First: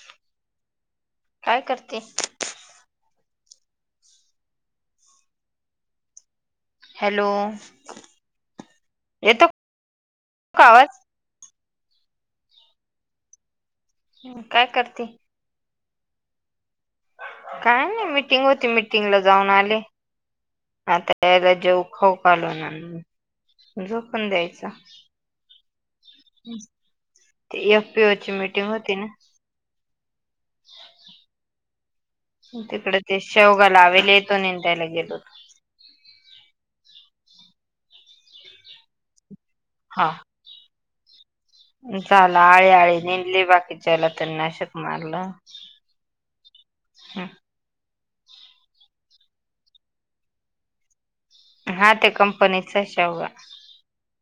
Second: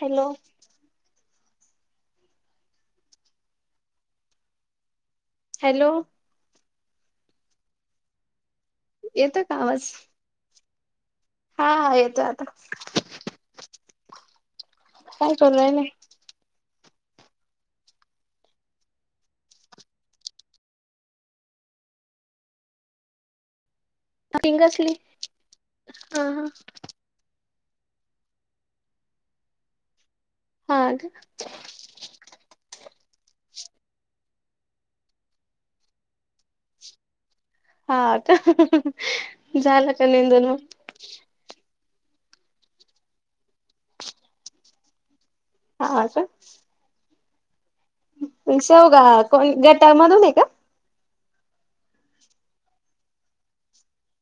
Hello! काय करते hello hello येतो का आवाज कावाज हा येतोय आता ह् काय करते काय चालूय ना काय नाही मिटिंग होती मिटिंगला जाऊन आले आता याला जेव खाऊ पा आलो ना पण पिंग द्यायचा असली हा हा ते एफ पी ओची मीटिंग होती ना हा तिकडे ते शेवगा लावेले तो ने द्यायला गेलो होतो हा आता झालं का हा नेंदून मग झाला आळी आळी नेदली बाकीच्याला तर नाशक मारलं हा का हम शेवघा कोण गटामधून आहे का हा ते कंपनीचा शेवगा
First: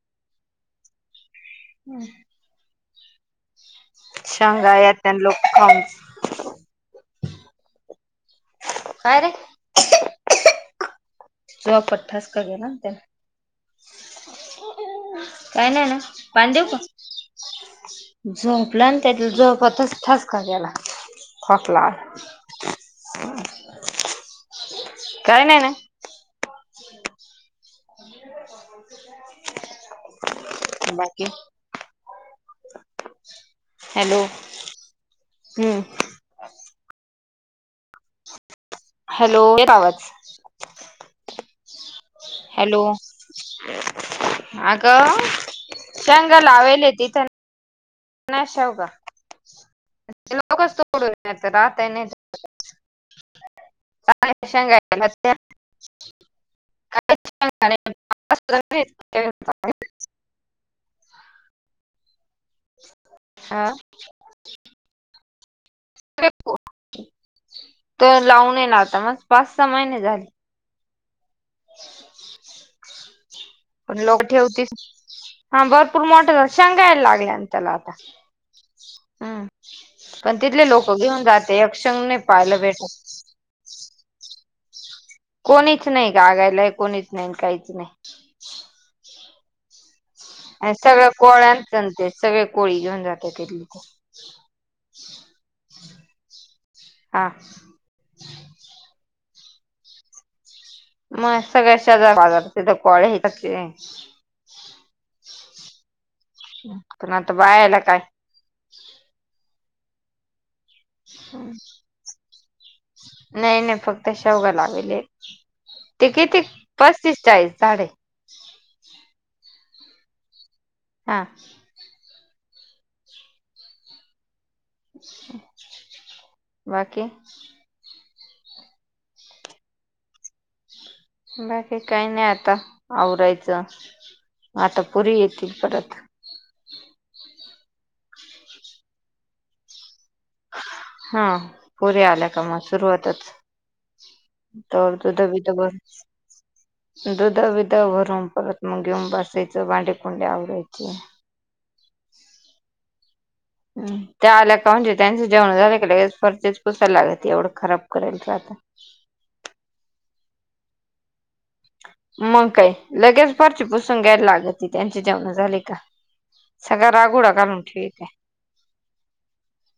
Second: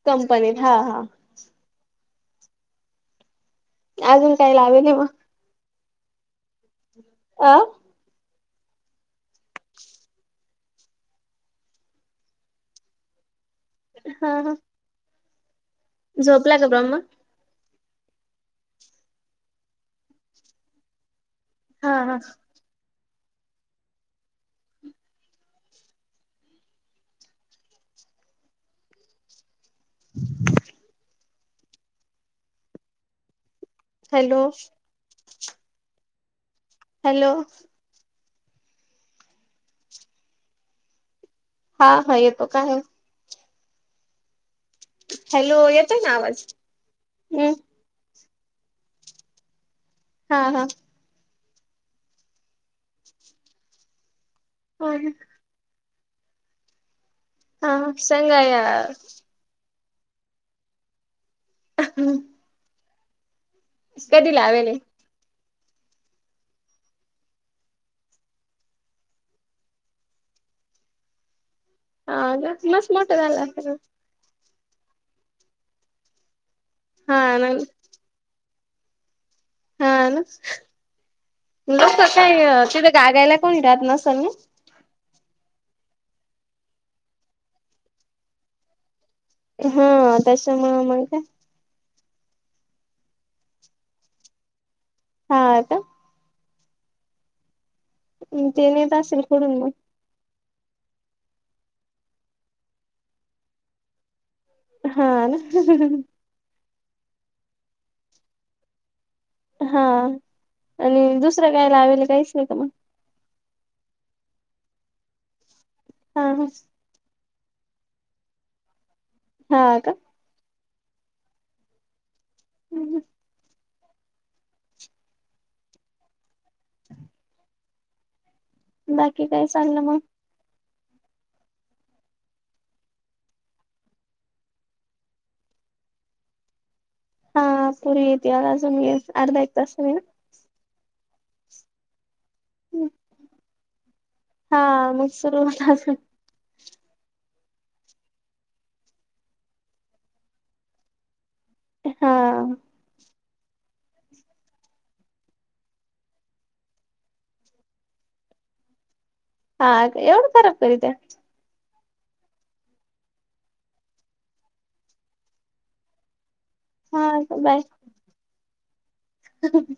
कंपनीत हा हा हम्म अजून काही शांगा लावेल या आहे मग त्यां लोकांच आ काय रे ज पटठास का घे ना त्यां हा हा काही नाही ना पाणी झोपला देऊ का ब्रह्मा झोपला त्या झोपतच ठसका गेला खोकला हा आला हा काही नाही ना [inaudible] बाकी हॅलो हम्म हॅलो हॅलोे येत का आवाज हा हा येतो काय हॅलो अगं हॅलो येतोय ना शेंगा आवाज लावेल तिथ हम्म शेवगा हा हा [unintelligible] हा [unintelligible] हा सांगा या [unintelligible] [inaudible] [inaudible] हा कधी लावेेले [unintelligible] त लावून ये ना आता मस पाच सहा महिने झाले हा का मस्त मोठं झालं असेल. पण लोक ठेवतीस हा भरपूर मोठ झा शेंगायला हा लागलें ना तेला आता हम् हा ना पण तिथले लोक घेऊन जाते लोक यक्षंग नाही पाहायला काय तिथे भेटत गागायला कोणी राहत नसेल नई कोणीच नाही कागायला कोणीच नाही काहीच नाही हा त्याच्यामुळ आणि मग सगळ्या काय कोळलते सगळे कोळी घेऊन जाते तथली हा आता हा ते नेत असेल खडून मग मग सगळ्या शेजार बाजारा कोळे हे हा ना नाहीता बाय आला काय हा आणि दुसरं कायला हवेला काहीच नाही का मग नाही नाही फक्त शवग लावेले ते हा किती हा पस्तीस चाळीस झाडे हा का हा हम् ह बाकी बाकी काय चागलं मग बाकी काही नाही आता आवरायचं आता पुरी येतील परत हा पूवी येते या अजून अर्धा एक तास हा पुरी आल्या का म सुरुवातच हा तर मग सुरू तुधवी तर होत ब असेल दुध बध भरून परत मग घेऊन बसायचं बांडेकुंडे आवडायचे हा त्या आल्या का म्हणजे त्यांचं जेण झालं का फर्चेच पसायलागत एवढं खराब करायच आता हा एवढ खरब कर दे्या मग काय लगेच फारची पुसून घ्यायला लागत ती त्यांचे जेवण झाली का सगळळा हा रागोडा घालून ठीक आहे हम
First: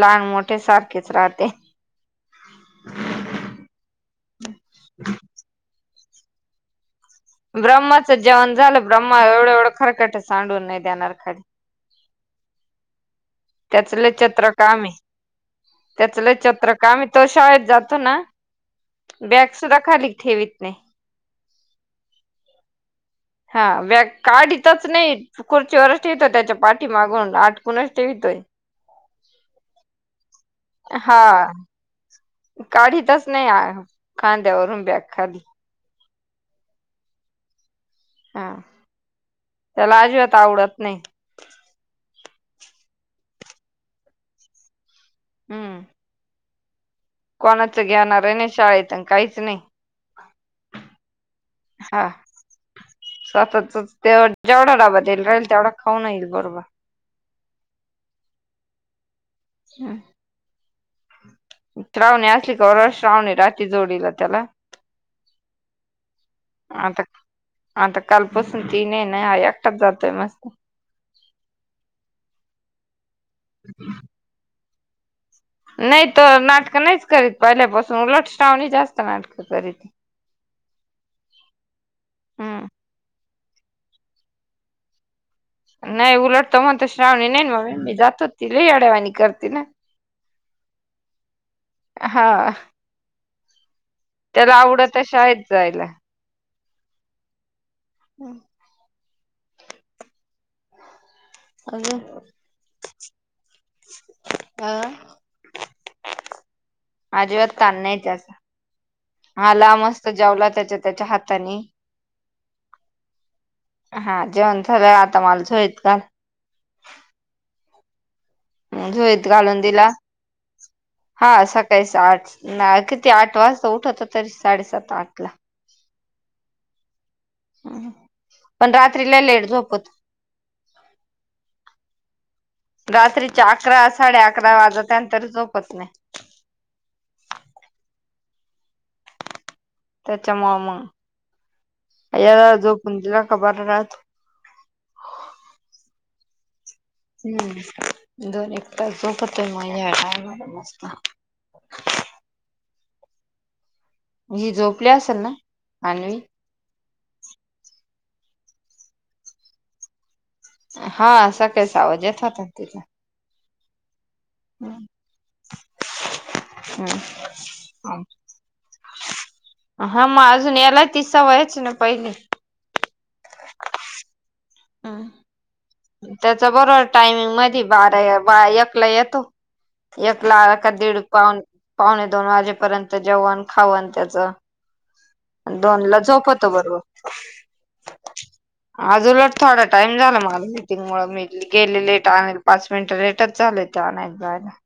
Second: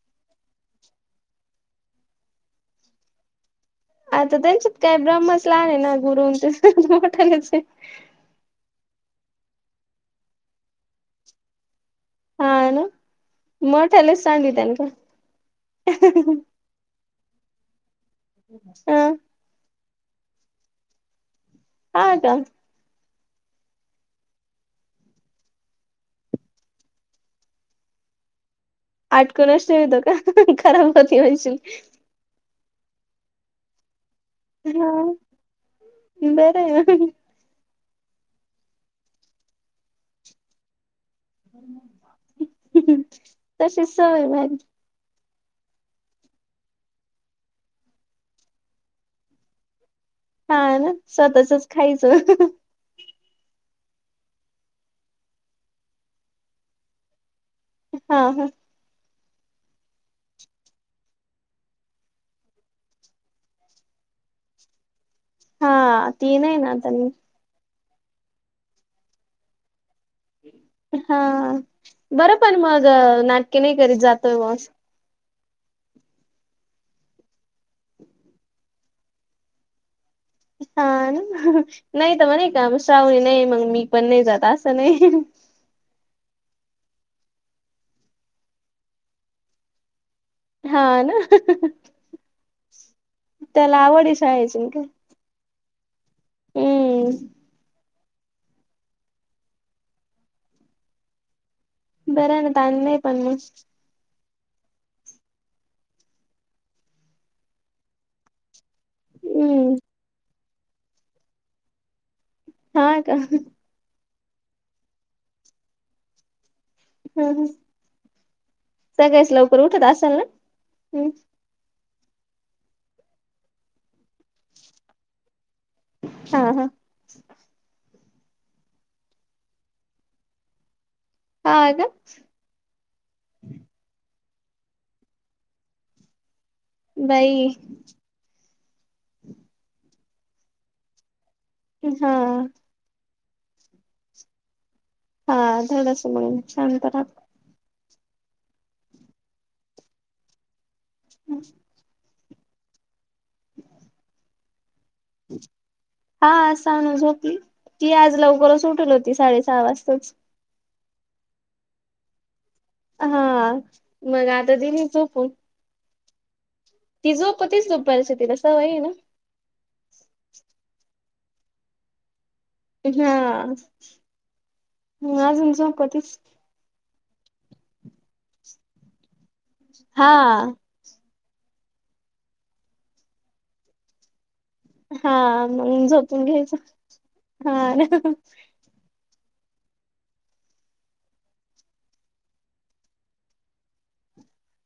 लहान मोठे सारखेच राहते आता त्यांच्यात काय ब्रह्मस लहान आहे ना गुरु मोठा ब्रह्माचं जेवण झालं ब्रम्म एवढं एवढं खरखट सांडून नाही देणार काा हा ना त्याचले मोठ्यालाच चत्रका सांगितल का आम्ही त्याचले चत्रक आम्ही तो शाळेत जातो ना हम बॅग सुद्धा खाली ठेवीत नाही हा का हा व काढथच नाही खुर्ची ववरच ठेवतो त्याच्या पाठी मागून आठकुणच ठेवतोय आटको अ अस य का खराब हा होती म्हणशील काढतच नाही खांद्यावरून हा बॅग खाली बर हा त्याला अजिबात आवडत नाही तशी सवय बारी हम्म कोणाच घेणार आहे नाही शाळेत काहीच नाही हा ना स्वतःचच खायचं स्वतत ते जेवढा डबा देईला राहील तेवढा खाऊन येईल बरोबर हा हा हम श्रावणी असली का वरज श्रावणी रात्री जोडीला त्याला हा तन ये आता नातानी आता कालपासून तीन ना हा एकटच जातोय मस्त हा बरं पण मग नाटके नाही करीत जातोय व. नाही तर नाटकं नाहीच करीत पहिल्यापासून उलटष्टावणी जास्त नाटकं करीत. हा नाही तर मणे का हम्म श्रावणी नाही मग मी पण नाही जात असं नाही. नाही उलटतो म्हणत श्रावणी नाही म मी जातो ति ल अडवाणी करते ना. हा ना हा त्याला आवड त्याला शाळेची आवडत तशा आहेत जायला. हम् हम् अग बरं आहे ना ताण नाही पण मग अ आजिबात कान नाहीच. हा ला हम्म मस्त जेवला त्याच्या त्याच्या हाताने. हा का. हा जेवण झालं आता मला शाईत का. हम्म हम्. झोळीत सगळेच लवकर घालून उठत दिला असाल ना हम् हा स काही साठ ना किती आठ वाजता उठवत तरी साडेसात आठ ला. हा हा. पण रात्रीला लेट झोपत. हा आ का. रात्रीच्या अकरा साडे अकरा वाजत त्यांतर झोपत नाही. बाई. त्याच्यामुळे हा मग जो पुंजला खबर राहत. हा धड अस म्हणून छानत. हम्म दोन एक तास झोपत आहे मज्या टायमला मस्त. हम् [inaudible] ही जो हा साणू झोपली की आज लवकरच उठल होती साडेसहा वाजताच. हा सकाळी सा आवजेे तोत तिथ. हा मग आता दिली झोपून. ति झोप तीच दुपरची तिला सवय ना. हा मग अजून यायलाय तिसा वयच ना पहिले. हा अजूनच. त्याचा बरोबर टायमिंग मधी बारा एकला येतो. हा एक ला का दीड पाऊन. पावणे दोन वाजेपर्यंत जेवण खावन त्याचं. हा मग झोपून घ्यायच हा. अजूल थोडा टाइम झाला मला. मुळेळ मी गेले लेट आणल पाच मिनिट लेटच झाले ते आणयला जायला.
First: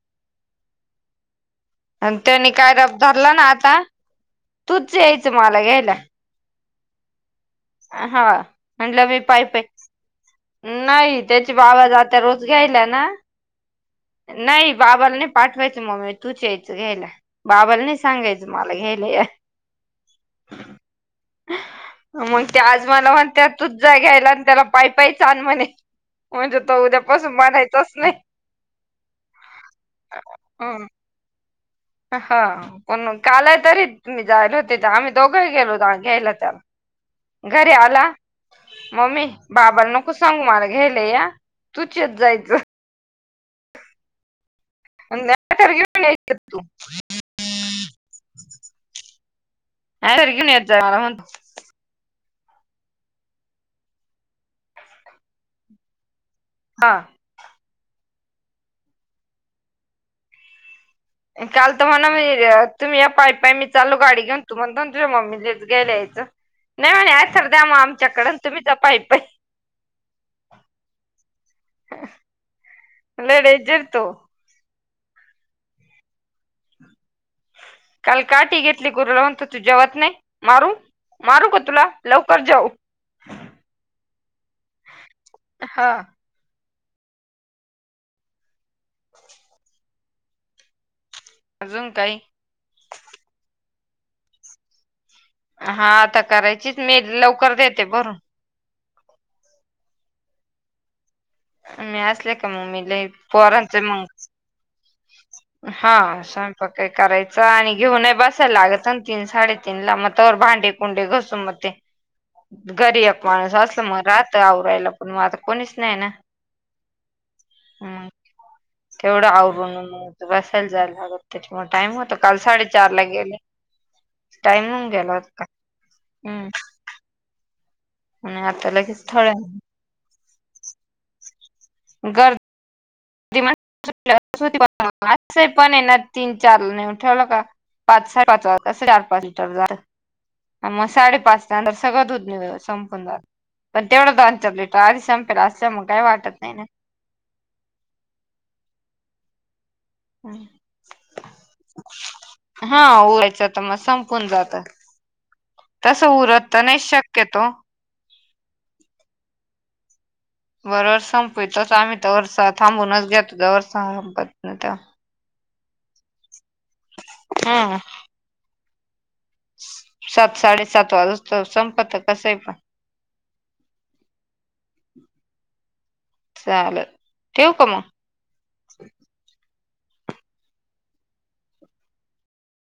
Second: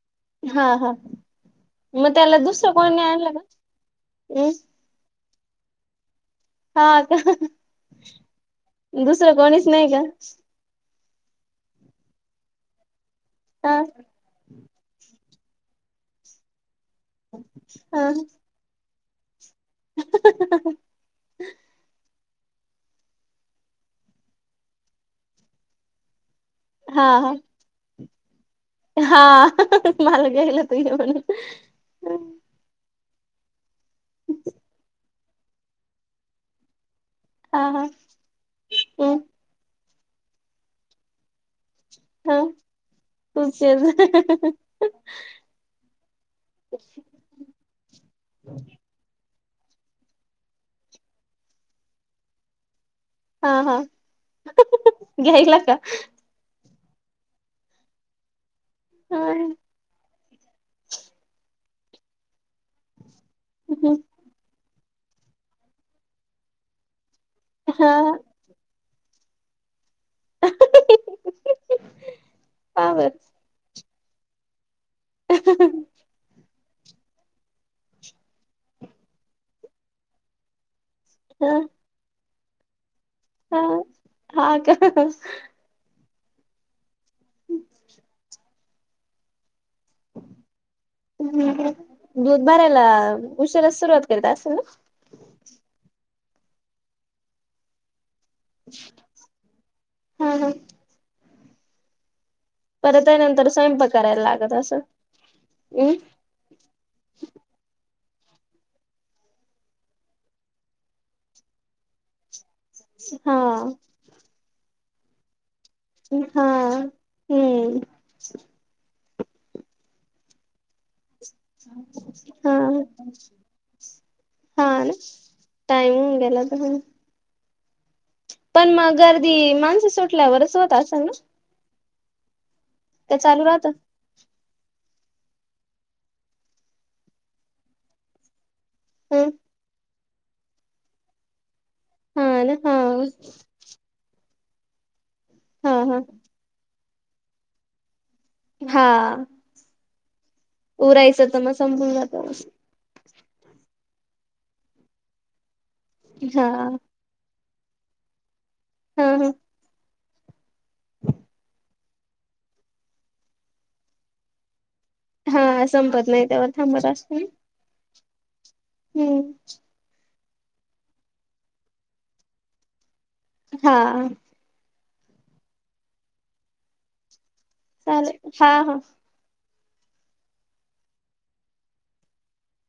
हा हा मग आणि त्याला त्यानी दुसरं काय कोण रब नाही आणलं धरला का्. ना आता तूच यायचं मला घ्यायला. हा का हा म्हटलं मी दुसरं पाय पाय कोणीच नाही का. नाही त्याचे बाबा जात रोज घ्यायला ना हा नाही बाबानी. पाठवायचं मग मी तूच यायचं घ्याय बाबालानी हा सांगायचं मला घ्यायल. [inaudible] मग ते आज मला मग त्यातच जा घ्यायला आणि त्याला पाय पाय छान म्हणे. म्हणजे त हा हा उद्यापासून मारायचंच नाही. हा मला घ्यायला तु हम्म. म्हणून. हा पण कालय तरीी जायला होते आम्ही. दोघं गेलो घ्यायला त्याला हा घरी हा आला. हम् मम्मी बाबाला नको सांग मार घ्यायलाय या तू त जायचं. तुमचेच [unintelligible] [inaudible] [unintelligible] मला म्हणतो हा हा घ्यायला का? हा ह काल तर म्हणा तुम्ही या पाय पाय मी चालू गाडी घेऊन [unintelligible] मम्मीलाच गेला यायचं नाही म्हणे सर द्या मग हा आमच्याकड तुम्हीच पाई पई का बर लय डेंजर तो ह काल काठी घेतली गुरुला म्हणत तू जेवत नाही मारू मारू हा का तुला लवकर जेव. हा हा का हा. [unintelligible] [inaudible] अजून काही दूध भरायला उशिराच सुरुवात करीता असेल ना? हा आता करायचीच मी लवकर देते बरून. हम् हम्. मी असले का मम्मीला नंतर पोरांचे स्वयंपाक करायला लागत असं मग हा सा प काय करायचं आणि घेऊन बसायला लागत ना तीन साडेतीन ला मग त्यावर भांडे कुंडे घसून मग ते [inaudible] घरी एक हा माणूस असल मग राहत आवरायला पण मग आता कोणीच नाही ना. हा हम्म म तेवढं आवरून म तू बसायला जाला ला त्याच्यामुळे टाइम होत काल हा साडेचार ला गेले. हा टाइम ना गेलात का टाइम होऊन गेला हम्म. तर आणि आता पण मग लगेच थोड्या गर्दी माणसं सुटल्यावर अस होत असं ना. घर ते चालू राहात. [unintelligible] पण ये ना तीन चार नेऊन ठेवलं का पाच साडे पाचज तसं चार ह पाच लिटर जात मग साडेपाचच्यांतर सगळं हा दूध ना हा संपून जात. पण तेवढं दोनचर लीटर आधी संपेल असं हा मग हा काही वाटत नाही ना. हा उरायचं तर मग संपून जात. हा उरायचं तर मग संपून जात तस हा उरत तर नाही शकत केेतो. हम् हम. बरोबर संप तोच आम्ही तर वर्ष थांबूनच घेतो वर्ष [unintelligible] हा संपत नाही तोवर थांबत असतो. हा. हम्म. सात साडे सात वाजे तर संपत कसय पण. हा. चाले ठेव का मग. हा हा.